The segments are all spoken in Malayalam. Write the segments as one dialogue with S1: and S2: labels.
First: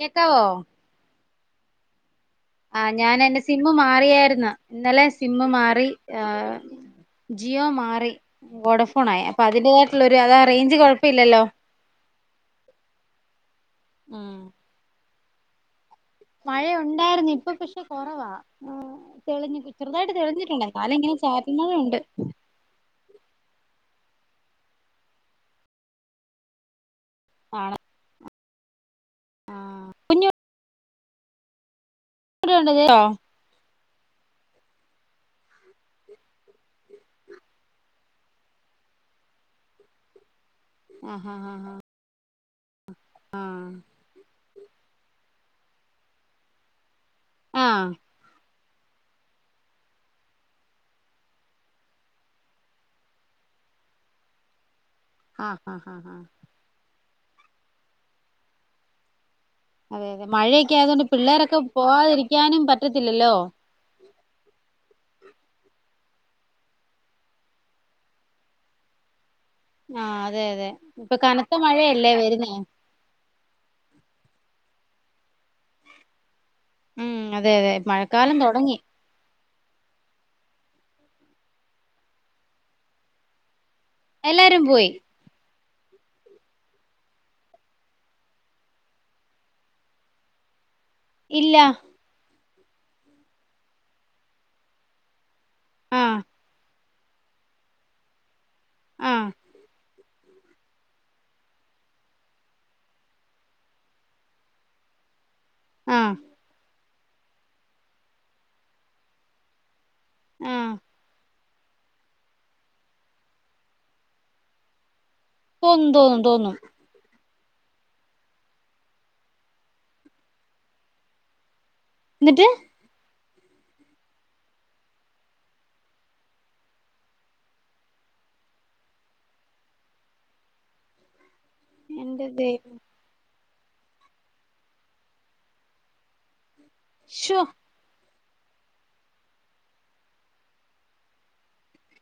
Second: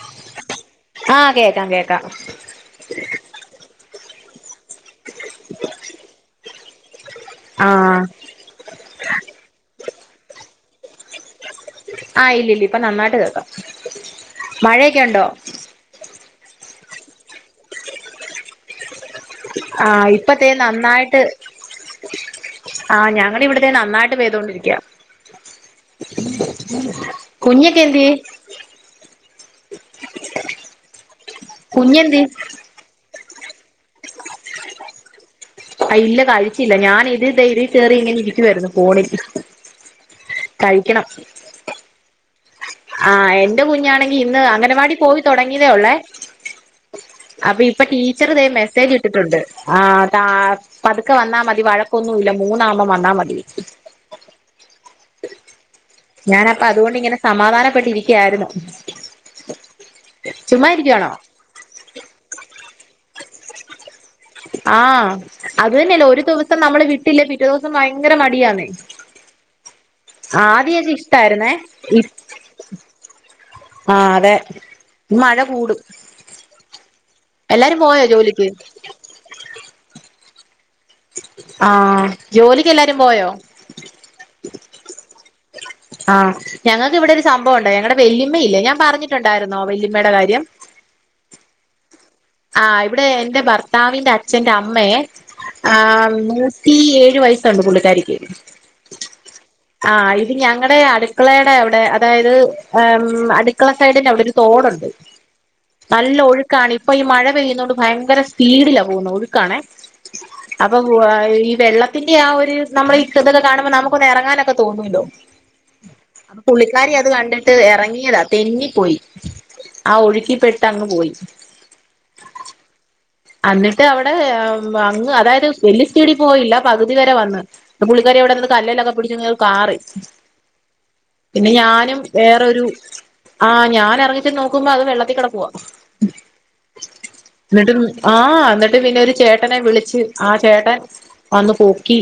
S1: കേക്കാവോ
S2: ആഹ് കേക്കാം കേക്കാം. ക്കാം.
S1: ആ ഞാനെന്റെ സിം മാറിയിരുന്ന്. ന്ന് ഇന്നലെ സിം മാറി ആ ജിയോ
S2: ആഹ്
S1: മാറി വോഡഫോൺ ആയി അപ്പോ അതിന്റെ തായിട്ടുള്ള ട്ടുള്ള ഒരു അതാ റേഞ്ച് കുഴപ്പഇല്ലല്ലോ?
S2: ആ ഇല്ലില്ല ഇപ്പൊ നന്നായിട്ട് കേൾകാം മഴയൊക്കെ ഉണ്ടോ?
S1: മഴയുണ്ടാരുന്നു ഇപ്പോ പക്ഷേ കുറവാ. ആ
S2: ആ ഇപ്പോ ഇതെ നന്നായിട്ട്
S1: ചാറ്റുന്നതും ഉണ്ട്
S2: ആ ഞങ്ങടിവിടെ ഇതെ നന്നായി ട്ട് പെയ്തുകൊണ്ടിരിക്കാ. കുഞ്ഞൊക്കെ എന്തിയേ?
S1: ആ കുഞ്ഞു
S2: കുഞ്ഞ് എന്തിയെ?
S1: കേട്ടോ
S2: ആ ഇല്ല കഴിച്ചില്ല ഞാനിതിദേ ഇതി കേറി ഇങ്ങനിരിക്കുവാരുന്നു ഫോണിൽ. കഴിക്കണം.
S1: ആഹ് ആഹ്
S2: ആ എന്റെ
S1: ആഹ്
S2: കുഞ്ഞാണെങ്കി ഇന്ന് അങ്ങ ണഗണവാടി പോയി തുടങ്ങിതേ ഒള്ളേ. അപ്പം
S1: ആഹ്
S2: ഇപ്പം
S1: ആഹ്
S2: ടീച്ചറിതെ മെസ്സേ സ്സേജിട്ടിട്ടുണ്ട് ആ പ പതുക്കെ വന്നാ മതി വഴക്കൊന്നുമില്ല മുന്നാക്കുമ്പൊ വന്നാ മതി.
S1: ആഹ് ആഹ് ആഹ് ആഹ്
S2: ഞാനപ്പോ അതുകൊണ്ടിങ്ങനെ സമാധാനപ്പെട്ടിരിക്കയാരുന്നു.
S1: അതെ അതെ മഴയൊക്കെ ആയതു കൊണ്ട് പിള്ളേരെക്കെ പോകാതിരിക്കാനും പറ്റത്തില്ലല്ലോ?
S2: ആഹ് അത് തന്നെയല്ലേ ഒരു ദിവസം നമ്മള് വിട്ടില്ലെ പിറ്റേദിവസം ഭയങ്കര മടിയാന്നെ.
S1: ആ അതെ അതെ ഇപ്പോ കനത്ത
S2: ഇ
S1: മഴയല്ലേ വരുന്നെ.
S2: ആഹ് അതെ മഴ കൂടും.
S1: ഉം അതെ അതേ
S2: എല്ലാരും പോയോ
S1: മഴക്കാലം
S2: ജോലിക്ക്
S1: തുടങ്ങി.
S2: ആ ജോലിക്കെല്ലാരും പോയോ?
S1: എല്ലാരും പോയി
S2: ആ ഞങ്ങൾക്കിവിടെ ഒരു സംഭവൊണ്ടായി ഞങ്ങടെ വല്യമ്മയില്ലേ ഞാൻ പറഞ്ഞിട്ടുണ്ടായിരുന്നോ വല്യമ്മേടെ കാര്യം.
S1: ഇല്ലാ.
S2: ആ ഇവിടെ എന്റെ ഭർത്താവിന്റെ അച്ഛന്റെ അമ്മയെ ആ
S1: ആഹ്
S2: നൂ റ്റി ഏഴ് വയസുണ്ട് പുള്ളിക്കാരിക്ക്
S1: അ
S2: ആ ഇത് ഞങ്ങടെ അടുക്കളേടേ അവിടെ അതായത് ഏം അട്ക്കള സയ്ഡിന്റെവിടൊരു തൊടുണ്ട്
S1: ആഹ്
S2: നല്ലൊഴുക്കാണി പ്പൊ ഈ മഴ പെയ്യുന്നോണ്ട് ഭയങ്കര സ്പീഡിലാ പോകുന്നെ ഒഴുക്കാണേ
S1: ആഹ്
S2: അപ്പൊ [unintelligible] വെള്ളത്തിന്റെ ആ ഒരു നമ്മളീ ഇതൊക്കെ കാണുമ്പൊ നമക്കൊന്നെറങ്ങാനൊ തോന്നൂല്ലോ
S1: തോന്നും തോന്നും തോന്നും
S2: പുള്ളിക്കാരി അത് കണ്ട് ട്ട് എറങ്ങിയതാ തെന്നിപ്പോയി ആ ഒഴുക്കിപ്പെട്ടങ്ങ് പോയി
S1: ന്നിട്ട്
S2: അന്നിട്ട് അവിടെ അങ്ങ് അതായത് വല്യ സ്പീഡി പോയില്ല പകുതി വരെ വന്ന് പൊ പുള്ളിക്കാരി അവിടെ നിന്ന് കല്ലേലൊക്കെ പിടിചിങ് കാറി പിന്നെ ഞാനും
S1: എന്റെ
S2: വേറൊരു
S1: ദൈവം
S2: ആഹ് ഞാനെറങ്ങിചെന്നോക്കുമ്പോ അത് വെള്ളത്തിക്കെടക്കുവാ
S1: ശോ
S2: ആഹ് ന്നിട്ട് പിന്നെ ഒരു ചേട്ടനെ വിളിച്ച് ആ ചേട്ടൻ വന്ന് പൊക്കി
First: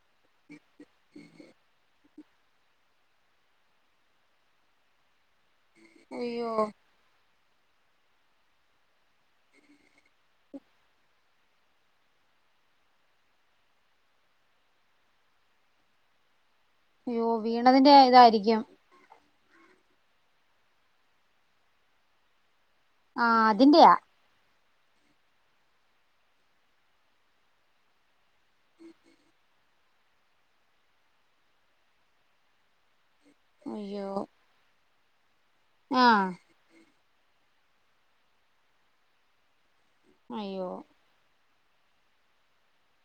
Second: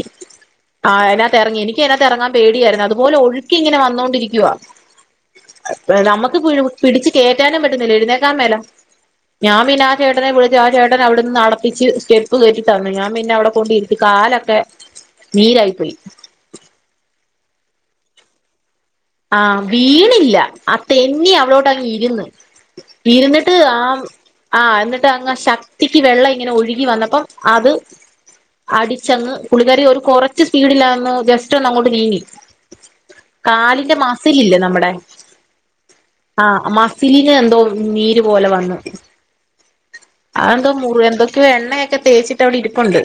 S2: ആഹ് അയിനാത്തെറങ്ങി എനിക്കയിനാ തെറങ്ങാ പേടിയായ്രുന്നു അതുപോലെ ഒഴുക്കിങ്ങനെ വന്നോണ്ടിരിക്കുവാ നമുക്ക്
S1: അയ്യോ
S2: പൂ പിടിച്ച് കേ റ്റാനും പറ്റുന്നില്ല എഴുന്നേക്കാൻ മേല ഞാം പിന്നാ ചേട്ടനെ വിളിച്ച് ആ ചേട്ടനവിടുന്ന് നടപ്പിച്ച് സ്റ്റെപ്പ് കേറ്റിത്തന്ന് ഞാം പിന്നവിടകൊണ്ടിരുത്തി കാലൊക്കെ നീരായി പോയി
S1: അയ്യോ വീണതിന്റായതായിരിക്കും
S2: ആഹ് വീണില്ല അ തെന്നി അവടോട്ടങ്ങിരുന്ന്
S1: ആഹ്
S2: ഇരുന്നിട്ട്
S1: അതിന്റെയാ
S2: ആം ആ ന്ന്ട്ട് അങ്ങ് ശക്തിക്ക് വെള്ളം ങ്ങനെ ഒഴുകി വന്നപ്പം അത് അടിച്ചങ്ങ് പുള്ളിക്കാരി ഒരു കൊറച്ച് സ്പീഡില്ലാന്ന് ജസ്റ്റൊന്നങ്ങോട്ട് നീങ്ങി കാലി ന്റെ
S1: അയ്യോ
S2: മസിലില്ലേ നമ്മടെ ആഹ് മസ് സിലിന് എന്തോ നീര് പോലെ വന്ന് അഹ്
S1: അയ്യോ
S2: എന്തോ മുറ് എന്തൊ ക്കെ എണ്ണയൊക്കെ തേച്ചിട്ടവിടിരിപ്പുണ്ട്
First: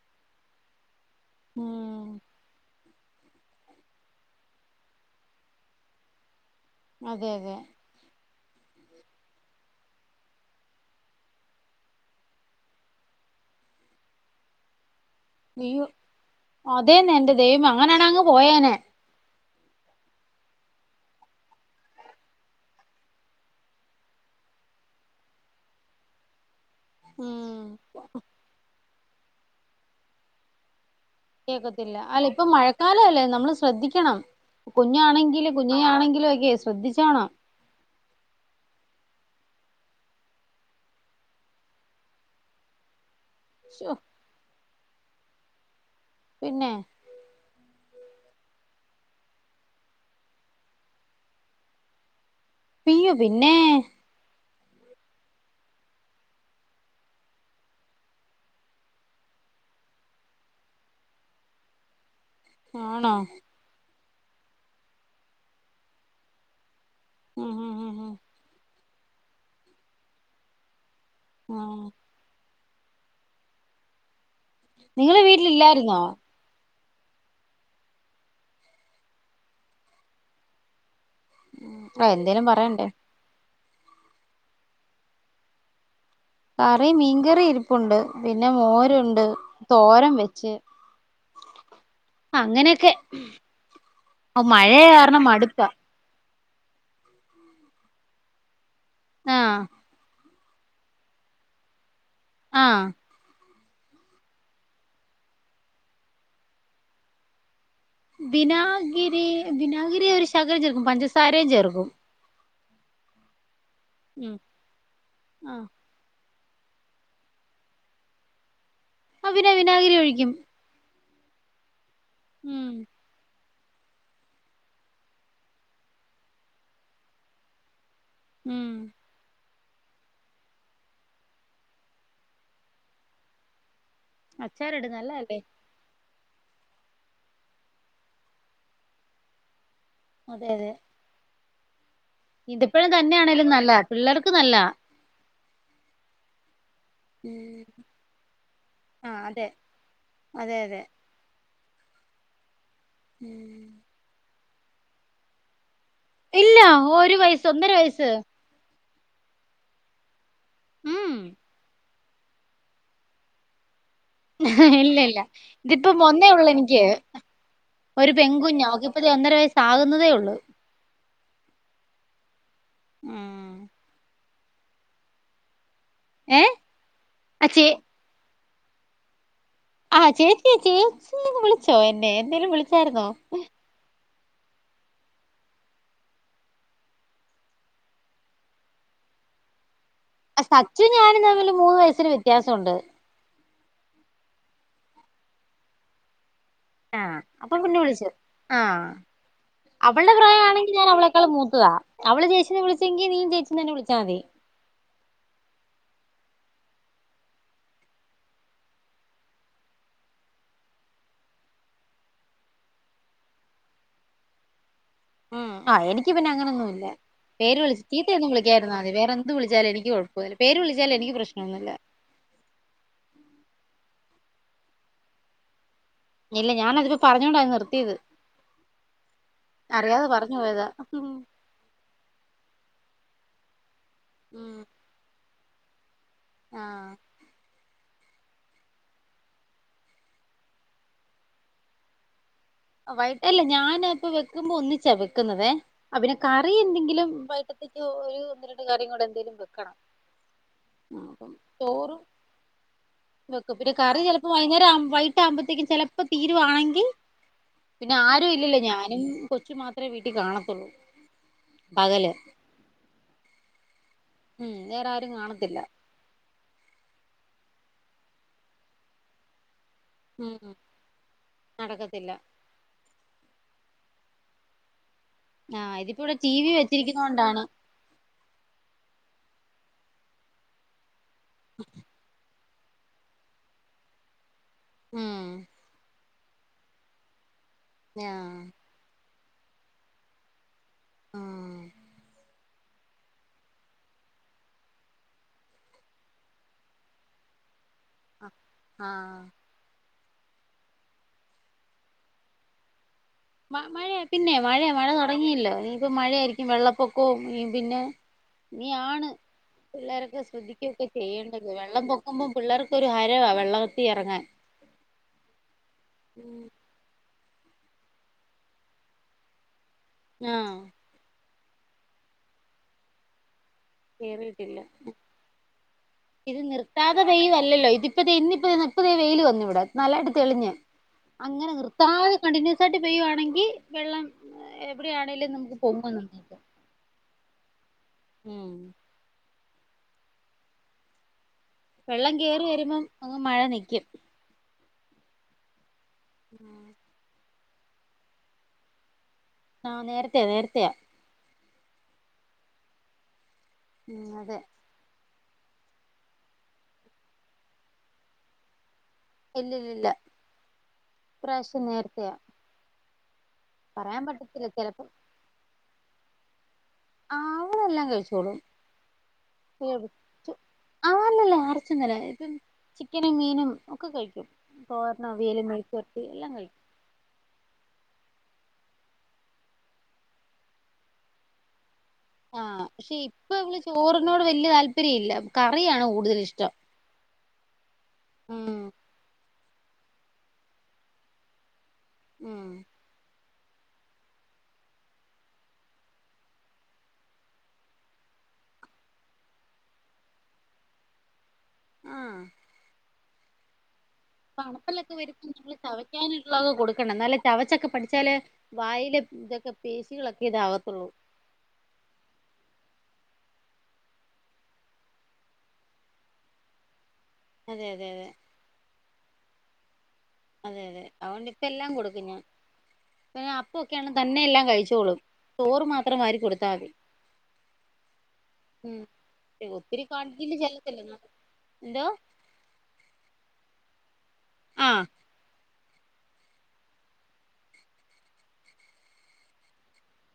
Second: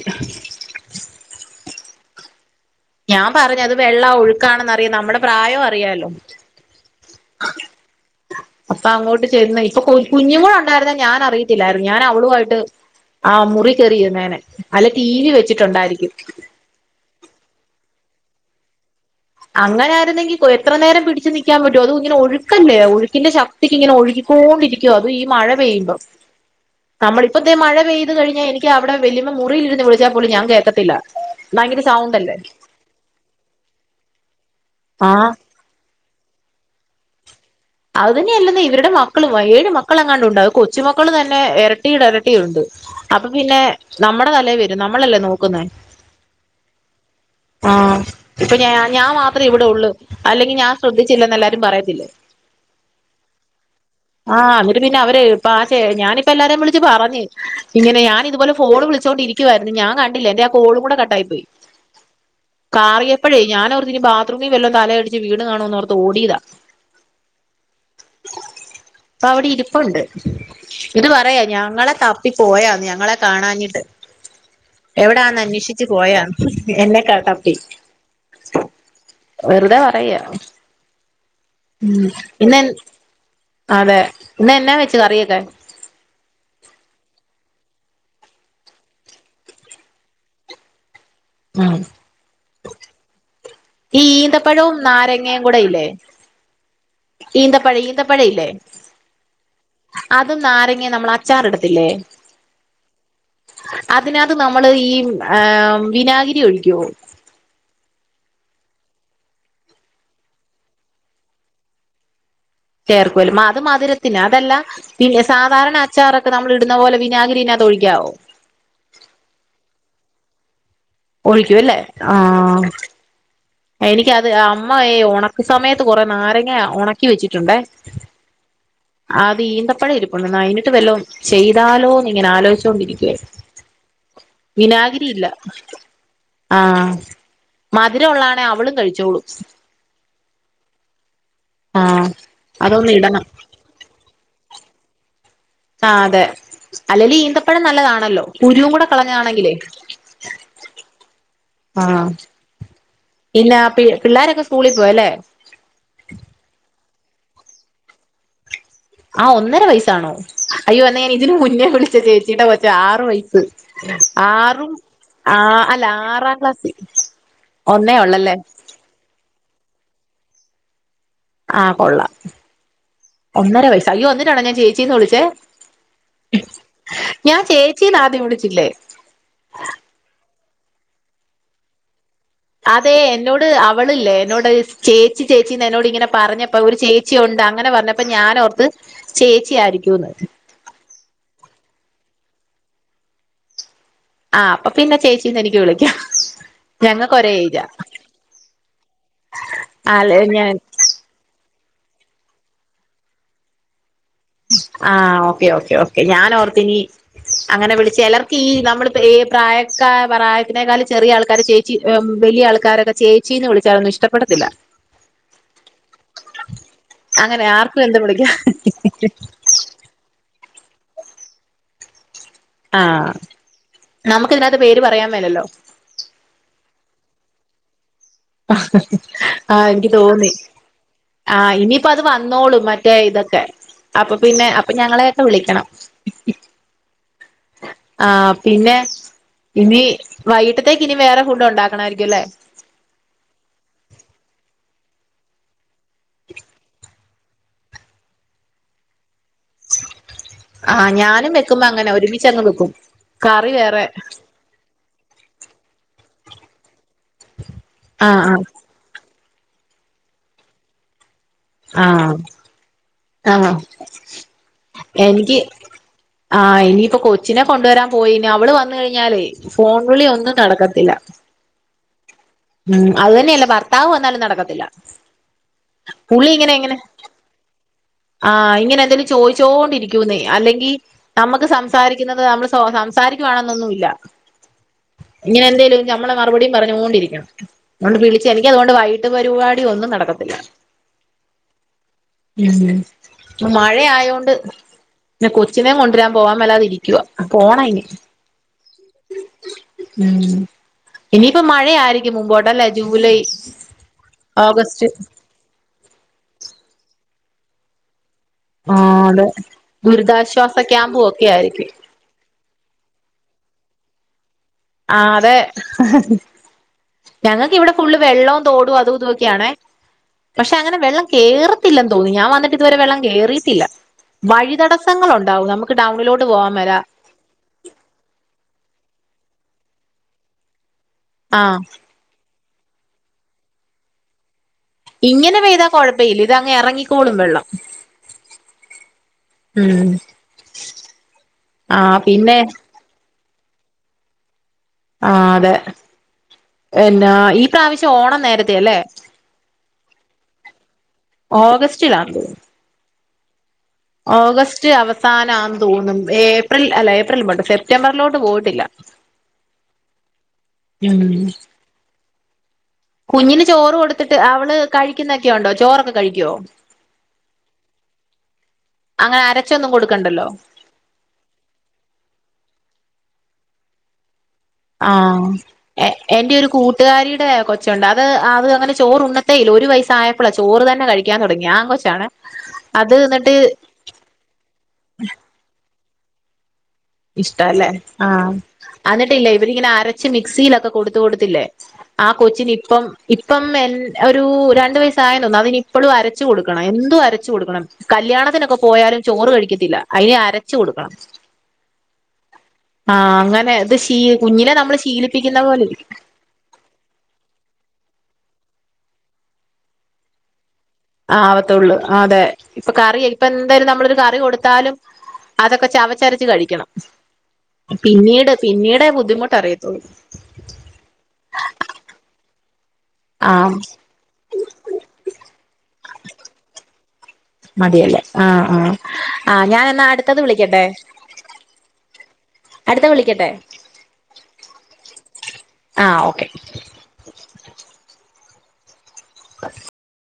S1: ഉം
S2: ഞാ പറഞ് അത് വെള്ളാ ഒഴുക്കാണെന്നറിയ നമ്മടെ പ്രായൊ അറിയാലോ
S1: അതെ അതെ
S2: അപ്പോ അങ്ങോണ്ട് ചെന്ന് ഇപ്പോ കുഞ്ഞുങ്ങൾ ഉണ്ടായിരുന്നെ ഞാൻ അറിയതില്ലാരുന്നു ഞാൻ അവളും ആയിട്ട് മുറിയിൽ കയറിയിരുന്നേനെ ടിവി
S1: അയ്യോ
S2: വച്ചിട്ടുണ്ടായിരിക്കും.
S1: അങ്ങനാണേഅങ്ങ് പോയേനെ
S2: അങ്ങനെ ആരുന്നെങ്കി എത്ര നേരം പിടിച്ചു നിൽക്കാൻ പറ്റും അതും ഇങ്ങനെ ഒഴുക്കല്ലേ ഒഴുക്കിന്റെ ശക്തിക്ക് ഇങ്ങനെ ഒഴുകിക്കൊണ്ടിരിക്കുവാ അതും ഈ മഴ പെയ്യുമ്പോ. നമ്മളിപ്പം ഇതാ
S1: ഉം
S2: മഴ പെയ്ത് കഴിഞ്ഞാൽ എനിക്ക് അ അവിടെ വലിയമ്മ മുറിൽ ഇരുന്ന് വിളിച്ചാൽ പോലും ഞാൻ കേക്കത്തില്ല.
S1: കേക്കത്തില്ല അല്ല ഇപ്പ മഴക്കാല അല്ലേ നമ്മള് ശ്രദ്ധിക്കണം.
S2: ആഹ്
S1: കുഞ്ഞാണെങ്കിലും കുഞ്ഞിനെ ആണെങ്കിലും ഒക്കെ എസ് ശ്രദ്ധിച്ചോണം.
S2: അത് തന്നേ അല്ലെന്ന് ഇവരുടെ മക്കളും ഏഴ് മക്കള അങ്ങാണ്ട് ഉണ്ട് കൊച്ചുമക്കളും തന്നെ ഇരട്ടിടെ ഇരട്ടിയുണ്ട്. അപ്പൊ പിന്നെ
S1: ശോ
S2: നമ്മുടെ തലയിൽ വരും. നമ്മളല്ലേ നോക്കുന്നേ.
S1: പിന്നെ.
S2: ആഹ് ഇപ്പൊ ഞാ ഞാൻ മാത്രമേ ഇവിടെ ഉള്ളൂ അല്ലെങ്കിൽ ഞാൻ ശ്രദ്ധിച്ചില്ലെന്ന് എല്ലാരും പറയത്തില്ലേ.
S1: യ്യോ പിന്നെ.
S2: ആഹ് എന്നിട്ട് പിന്നെ അവര് പാശേ ഞാനിപ്പോ എല്ലാരേ വിളിച്ച് പറഞ്ഞ് ഇങ്ങനെ ഞാൻ ഇതുപോലെ ഫോണ് വിളിച്ചോണ്ടിരിക്കുവായിരുന്നു ഞാൻ കണ്ടില്ല എന്റെ ആ കോളും കൂടെ കട്ട് ആയി പോയി.
S1: ആണോ
S2: കാറിയപ്പോഴേ ഞാൻ ഓർത്ത് ബാത്ത് ബാത്‌റൂമി വല്ലോ തല അടിച്ച് വീണ് കാണോന്ന് ഓർത്ത് ഓടിതാ.
S1: ഉം. ഉം ഉം ഉം
S2: ഇപ്പൊ അവിടെ ഇരിപ്പുണ്ട്. ഇത് പറയാ
S1: ആഹ്
S2: ഞങ്ങളെ തപ്പി പോയാന്ന്. ഞങ്ങളെ കാണഞ്ഞിട്ട്.
S1: നിങ്ങള്
S2: എവിടാന്ന് അന്വേഷിച്ച്
S1: വീട്ടിലില്ലായിരുന്നോ
S2: പോയാന്ന്. എന്നെക്കാട്ടപ്പി വെറുതെ പറയുവ. ഉം.
S1: ആ എന്തേലും പറയണ്ടേ.
S2: അതെ ഇന്ന് എന്നാ വെച്ച് കറിയൊക്കെ?
S1: കറി മീൻകറി ഇരിപ്പുണ്ട് പിന്നെ മോരുണ്ട് തോരൻ വെച്ച്.
S2: ഉം
S1: അങ്ങനെയൊക്കെ.
S2: ഈ
S1: മഴ
S2: ഈന്തപ്പഴവും
S1: കാരണം
S2: നാരങ്ങയും കൂടെ
S1: മടുപ്പാ
S2: ഇല്ലേ. ഈന്തപഴം ഈന്തപഴം ഇല്ലേ.
S1: ആഹ്
S2: അതും നാരങ്ങേ നമ്മള് അച്ചാറിടത്തില്ലേ?
S1: ആഹ്‌.
S2: അതിനാത്ത് നമ്മള് ഈ ഏഹ്‌ വിനാഗിരി ഒഴിക്കോ?
S1: ബിനാഗിരി ബിനാഗിരി ഒരു ശകലം ചേർക്കും പഞ്ചസാരയും ചേർക്കും.
S2: ചേർക്കുല്ലേ മാ അത് മധുരത്തിന്
S1: ഉം
S2: അതല്ല പിന്ന
S1: ആഹ്
S2: സാധാരണ അച്ചാറ്. നമ്മള് ട്ന്ന പോലെ വിനാഗിരി ഇനകത്ത് ഒഴിക്കാവോ
S1: ആ പിന്നെ വിനാഗിരി ഒഴിക്കും
S2: ഒഴിക്കൂല്ലേ ആ
S1: ഉം
S2: എനിക്ക് അത് അമ്മയെ ഒണക്ക് സമയത്ത് കൊറെ നാരങ്ങ ഒണക്കി വെച്ചിട്ടുണ്ടേ
S1: ഉം
S2: അത് ഈന്ത പ്പഴം ഇരിപ്പുണ്ട് അയ്ന്ട്ട് വല്ലോം ചെയ്താലോന്ന് ഇങ്ങനെ ആലോചിച്ചോണ്ടിരിക്കായിര്ന്ന്
S1: അച്ചാറിടും
S2: വിനാഗിരിയില്ല
S1: നല്ലതല്ലേ
S2: ആ മധുരം ഉള്ള [unintelligible] അവളും കഴിച്ചോളും
S1: അതെ അതെ
S2: ആഹ്
S1: ഈന്തപ്പഴം
S2: അതൊന്ന് ഇടണം
S1: തന്നെയാണേലും നല്ലത പിള്ളേർ ക്ക് നല്ലതാ
S2: ആഹ് അതെ. അല്ലെല്
S1: ഉം
S2: ഈന്തപ്പഴം നല്ലതാണല്ലോ കുരുംകൂടെ
S1: ആഹ് അതെ
S2: കളഞ്ഞാതാണെങ്കിലേ
S1: അതെ അതെ
S2: ആഹ് പിന്നാ
S1: ഉം
S2: പി പിള്ളോരൊക്കെ സ്കൂളി പോയല്ലേ
S1: ഇല്ല ഒരു വയസ്സ് ഒന്നര വയസ്സ്
S2: ആഹ് ഒന്നര വയസാണോ അയ്യോ എന്നാ ഞാൻ
S1: ഉം
S2: ഇതിന് മുന്നേ വിളി ച്ച ചേച്ചിയുടെ കൊച്ചാ ആറ് വയസ്സ്. ആറും
S1: ഇല്ല ഇല്ല
S2: ആ അല്ല
S1: ഇതിപ്പം ഒന്നേ
S2: ആറാം
S1: ഒള്ള്
S2: ക്ലാസ്സിൽ
S1: എനിക്ക്.
S2: ഒന്നേ
S1: ഒരു
S2: ഉള്ളല്ലേ
S1: പെൺകുഞ്ഞ അവക്ക് ഇപ്പ ദേ ഒന്നര വയ സാകുന്നതേ ഒള്ള്.
S2: ആഹ് കൊള്ളാം. ഒന്നര വയസ്സ് അയ്യോ അന്നി ട്ടാണോ ഞാൻ ചേച്ചീന്ന് വിളിച്ചേ.
S1: ഏ
S2: ഞാൻ
S1: ആ ചേ
S2: ചേച്ചീന്ന് ആദ്യം വിളിച്ചു ഇല്ലേ
S1: ആഹ് ചേച്ചിയെ ചേച്ചി വിളിച്ചോ എന്നെ എന്തേലും
S2: അതെ
S1: വിളിച്ചായിരുന്നോ
S2: എന്നോട് അവളില്ലേ എന്നോട് ചേച്ചി ചേച്ചിന്ന് എന്നോട് ഇങ്ങനെ പറഞ്ഞപ്പ ഒരു ചേച്ചി ഉണ്ട് അങ്ങനെ പറഞ്ഞപ്പ ഞാനോർത്ത് ചേച്ചി ആയിരിക്കും
S1: സച്ചു ഞാനും തമ്മില് മൂന്ന് വയസ്സിന് വ്യത്യാസംണ്ട്
S2: ആഹ് അപ്പൊ പിന്നെ ചേച്ചീന്ന് എനിക്ക് വിളിക്കാം. ഞങ്ങക്ക്
S1: ആഹ്
S2: ഒരേ
S1: അപ്പൊ
S2: ഏജാ
S1: പിന്നെ വിളിച്ചോ ആ അവളുടെ പ്രായമാണെങ്കി ഞാൻ അവളെക്കാളും മുത്തായ അവള് ചേച്ചീന്ന് വിളിച്ചെങ്കി നീയും ചേച്ചീന്ന് തന്നെ വിളിച്ചാതി
S2: ആഹ് ഓക്കെ ഓക്കെ ഓക്കെ ഞാനോർത്തിനി അങ്ങനെ വിളിച്ച ചിലർക്കീ നമ്മള് പേര് പ്രായക്കാ പ്രായത്തിനേക്കാലും ചെറിയ ആൾക്കാര് ചേച്ചി ഏഹ് വലിയ ആൾക്കാരൊക്കെ ചേച്ചീന്ന് വിളിച്ചാലോന്നും ഇഷ്ടപ്പെടത്തില്ല
S1: ഉം ആ എനിക്ക് പിന്നെ അങ്ങനൊന്നൂല്ല
S2: അങ്ങനെ
S1: പേര് വിളി
S2: ആർക്കും എന്തും
S1: ചീത്ത ഒന്നും
S2: വിളിക്കാം
S1: വിളിക്കാതിരുന്നാ മതി വേറെന്തു വിളിച്ചാലും എനി ക്ക് കുഴപ്പോലാ പേര് വിളിച്ചാലും എനിക്ക് പ്രശ്നം ഒന്നുല്ല
S2: ആഹ് നമുക്കിതിന്നാത്ത് പേര് പറയാൻ മേലല്ലോ
S1: ഇല്ല ഞാനതില് പറഞ്ഞോണ്ടാ നിർത്തീത്
S2: ആ എനിക്ക് തോന്നി
S1: പറഞ്ഞു പോയതാ
S2: ആ ഇനീ പ്പൊ അത് വന്നോളും മറ്റേ ഇതൊക്കെ അപ്പോ പിന്നെ അപ്പൊ ഞങ്ങളെ [unintelligible] വിളിക്കണം
S1: ആഹ്
S2: ആഹ് പിന്നെ ഇനി വൈകിട്ടത്തേക്കിനി വേറെ ഫുഡ്‌ ഒണ്ടാക്കണ ആയിരിക്കൂലെ
S1: വൈകി അല്ല ഞാന് ഇപ്പോ വെക്കുമ്പോ ഒന്നിച്ചാ വെക്കുന്നതേ ആ പിന്നെ കറി എന്തെങ്കിലും വൈകിട്ടത്തേക്ക് ഒരു ഒന്ന് രണ്ട് കറിയും കൂടേ എന്തേലും വെക്കണം
S2: ആഹ്
S1: മ് അപ്പം
S2: ഞാനും വെക്കുമ്പോ അങ്ങനെ
S1: ചോറും
S2: ഒരുമിച്ചങ്ങ് വെക്കും കറി
S1: വെക്കും പിന്നെ
S2: വേറെ
S1: കറി ചെലപ്പോ വൈകുന്നേരം ആവും വൈകിട്ടാമ്പഴത്തേക്കും ചെലപ്പോ തീരുവാണെങ്കി പിന്നെ
S2: ആഹ്
S1: ആരും
S2: ആഹ്
S1: ഇല്ലല്ലോ ഞാനും കൊച്ചും മാത്രേ വീട്ടി കാണത്തൊള്ളൂ
S2: ആഹ് ആണോ
S1: ഉം വേറാരും കാണത്തില്ല
S2: ആ ഇനീപ്പോ കൊച്ചിനെ കൊണ്ടുവരാൻ പോയിന് അവള് വന്നു കഴിഞ്ഞാലേ ഫോൺ വിളി ഒന്നും നടക്കത്തില്ല
S1: ത്തില്ല.
S2: അതുതന്നെയല്ല ഭർത്താവ് വന്നാലും നടക്കത്തില്ല.
S1: ആ ഇതിപ്പോ ഇവടെ
S2: പുള്ളി
S1: ടിവി
S2: ഇങ്ങനെ എങ്ങനെ
S1: വെച്ചിരിക്കുന്നോണ്ടാണ്
S2: ചോയ്ച്ചോണ്ടിരിക്കൂന്നെ അല്ലെങ്കി നമുക്ക് സംസാരിക്കുന്നത് നമ്മള് സംസാരിക്കുവാണൊന്നൊന്നു ഇല്ല
S1: ഉം
S2: ഇങ്ങനെന്തേലും [unintelligible] നമ്മള് മറുപടീം പറഞ്ഞോണ്ടിരിക്കണം. അതുകൊണ്ട് വിളിച്ച എനിക്ക്
S1: ആഹ്
S2: അതുകൊണ്ട് വൈ എൻ്റെ പരിപാടിയും ഒന്നും നടക്കത്തില്ല.
S1: ആഹ്
S2: മ്ഹ് മഴയായോണ്ട്, പിന്നെ കൊച്ചിനേം കൊണ്ടരാൻ പോകാൻ മേലാതിരിക്കുവാ. പോണം ഇനി
S1: അ ആഹ
S2: മ്ഹ് ഇനീപ്പോ മഴ ആയിരി ക്കും മുമ്പോട്ടല്ലേ ജൂ
S1: മ മഴയോ മഴ പിന്നെ മഴതുടങ്ങില്ലോ ഇന്നിപ്പം മഴ യായിരിക്കും വെള്ളപൊ ഓ [unintelligible] പിന്നെ
S2: ആ
S1: ഇനിയാണ്
S2: അതെ
S1: പിള്ളേരൊക്കെ
S2: ദുരിതാശ്വാസ
S1: ശ്രദ്ധിക്കുകയൊക്കെ
S2: ക്യാമ്പും ഒക്കെ
S1: ചെയ്യേണ്ടത്,
S2: ആയിരിക്കും
S1: വെള്ളം പൊങ്ങുമ്പോ പിള്ളേർ ഒരു ഹരമാണ് വെള്ളവത്തിൽ ഇറങ്ങാൻ.
S2: ആഹ അതെ ഞങ്ങൾക്ക് ഇവിടെ ഫുള്ള് വെള്ളവും തോടും അതും ഇതും ഒക്കെ ആണെ. പക്ഷെ
S1: ആഹ്
S2: അങ്ങനെ വെള്ളം കേറ് ത്തില്ലതോന്നുന്നു ഞാൻ വന്നിട്ട് ഇത് വരെ വെള്ളം കേറി
S1: കേറീട്ടില്ല
S2: നമുക്ക് ടൗണിലോട്ട്
S1: ഇത്
S2: പോവാൻ മേല
S1: നിർത്താതെ പെയ്യുവല്ലല്ലോ ഇതിപ്പ ദേ ഇന്നിപ്പദേ ഇപ്പ ദേ വെയിൽ വന്നു. ഇവിടെ നല്ലായിട്ട് തെളിഞ്ഞ്.
S2: ആ
S1: അങ്ങനെ നിർത്താതെ കണ്ടിനിയുസ് ആയിട്ട് പെയ്യുവാണെങ്കിൽ വെള്ളം എവിടെയാണേലും
S2: ഇങ്ങനെ
S1: നമുക്ക്
S2: പെയ്താൽ
S1: പൊങ്ങും
S2: കുഴപ്പയില്ല ഇതെങ്ങ് ഇറങ്ങിക്കോളും വെള്ളം.
S1: ഹ്‌മ്
S2: മ്മ്ഹ
S1: വെള്ളം കേറിവരുമ്പോ [unintelligible] മഴ നിക്കും.
S2: ആഹ അതെ. അല്ലാ ഈ ഇപ്രാവശ്യം ഓണം നേരത്തേയല്ലേ?
S1: ആഹ നേരത്തെ യാ നേരത്തെയാ.
S2: ഓഗ്സ്റ്റ്ലാന്ന് തോന്നുന്നു.
S1: ഉം അതെ
S2: ഓഗസ്റ്റ് അവ സാന ആണെന്ന് തോന്നുന്നു, ഏപ്രിൽ അല്ല എപ്രിൽ അല്ല സെപ്റ്റംബർലോട്ട് പോയിട്ടില്ല.
S1: ഇല്ലില്ലില്ല
S2: ഉം
S1: ഇപ്രാവശ്യം നേരത്തെയാ.
S2: കുഞ്ഞിന് ചോറ്
S1: പറയാൻ
S2: കൊടുത്തിട്ട്
S1: പറ്റത്തില്ല
S2: അവൾ കഴിക്കുന്നൊക്കെ ഒണ്ടോ. ചോറൊക്കെ കഴിക്കോ
S1: ആഹാ അവളെല്ലാം കഴിച്ചോളും
S2: അങ്ങനെ അരച്ചൊന്നും കൊടുക്കണ്ടല്ലോ
S1: [unintelligible] ആ അല്ല ല്ല അരച്ചൊന്നും അല്ല ചിക്കനും മീനും ഒക്കെ കഴിക്കും തോരൻ
S2: ആഹാ
S1: അവിയല് മെഴുക്ക് വരട്ടി എല്ലാം
S2: എന്റെ ഒരു
S1: കഴിക്കും
S2: കൂട്ടുകാരിയുടെ കൊച്ചുണ്ട് അത് ആ ഇത് അങ്ങനെ ചോറ് ഉണ്ണത്തെയില്ല ഒരു വയസ്സായപ്പളാ ചോറ് തന്നെ കഴിക്കാൻ തുടങ്ങിയെ ആൺകൊച്ച്
S1: ആ പക്ഷെ ഇപ്പൊ ഇവള് ചൊറിനോട് വല്ല്യ യ താല്പര്യം ഇല്ല കറിയാണ് കൂ കൂടുതൽ ഇഷ്ടം
S2: ഇഷ്ടം അല്ലെ ആഹ
S1: ഉം
S2: അന്നിട്ടില്ലേ ഇതിങ്ങനെ അരച്ച് മിക്ക്സിയിലൊക്കെ കൊടുത്ത് കൊടുത്ത് ഇല്ലേ ആ
S1: ഉം
S2: കൊച്ചിനിപ്പം ഇ പ്പം എൻ ഒരു രണ്ടുവയസായെന്നു തോന്നുന്നു അതിനിപ്പൊളും അരച്ച് കൊടുക്കണം എന്തും അരച്ച് കൊടുക്കണം കല്യാണത്തിനൊക്കെ പോയാലും ചോറ് കഴിക്കത്തില്ല അയിനെ അരച്ച് കൊടുക്കണം ആഹ് അങ്ങനെ അത് ശ
S1: ഇപ്പൊ അണപ്പല്ലൊക്കെ വരുമ്പോ നമ്മള് ചവക്കാനുള്ളത് കൊടുക്കണം എന്നാലേ ചവച്ചൊക്കെ പഠി ച്ചാല് വായില് ഇതൊക്കെ പേശികളൊക്കെ ഇതാവ
S2: ആവത്തൊള്ളു അതെ ഇപ്പോ കറി ഇപ്പോ എന്തേലും നമ്മള് ഒരു കറി കൊടുത്താലും അതൊക്കെ ചവച്ചരച്ചു കഴിക്കണം
S1: അതെ അതെ
S2: പിന്നീട് പിന്നീടെ ബുദ്ധിമു ട്ടറിയത്തൊള്ളു.
S1: അതെ അതെ അതുകൊണ്ട് ഇപ്പൊ എല്ലാം കൊടുക്കും ഞാൻ പിന്നെ
S2: ആഹ്
S1: അപ്പം ഒക്കെ ആണേലും തന്നെ എല്ലാം കഴിച്ചോളും ചോറ് മാത്രം വാരികൊടുത്താ മതി
S2: മതിയല്ലേ ആഹ് ആഹ് ആഹ്
S1: മ്ഹ്
S2: ഞാൻ
S1: ഒത്തിരി
S2: എന്നാ അടുത്തത്
S1: ക്വാണ്ടിറ്റിയിൽ
S2: വിളിക്കട്ടെ
S1: ചെല്ലത്തില്ല എന്നാലും എന്തോ
S2: അടുത്ത വിളിക്കട്ടെ
S1: ആഹ്
S2: ആ ഓക്കെ [unintelligible]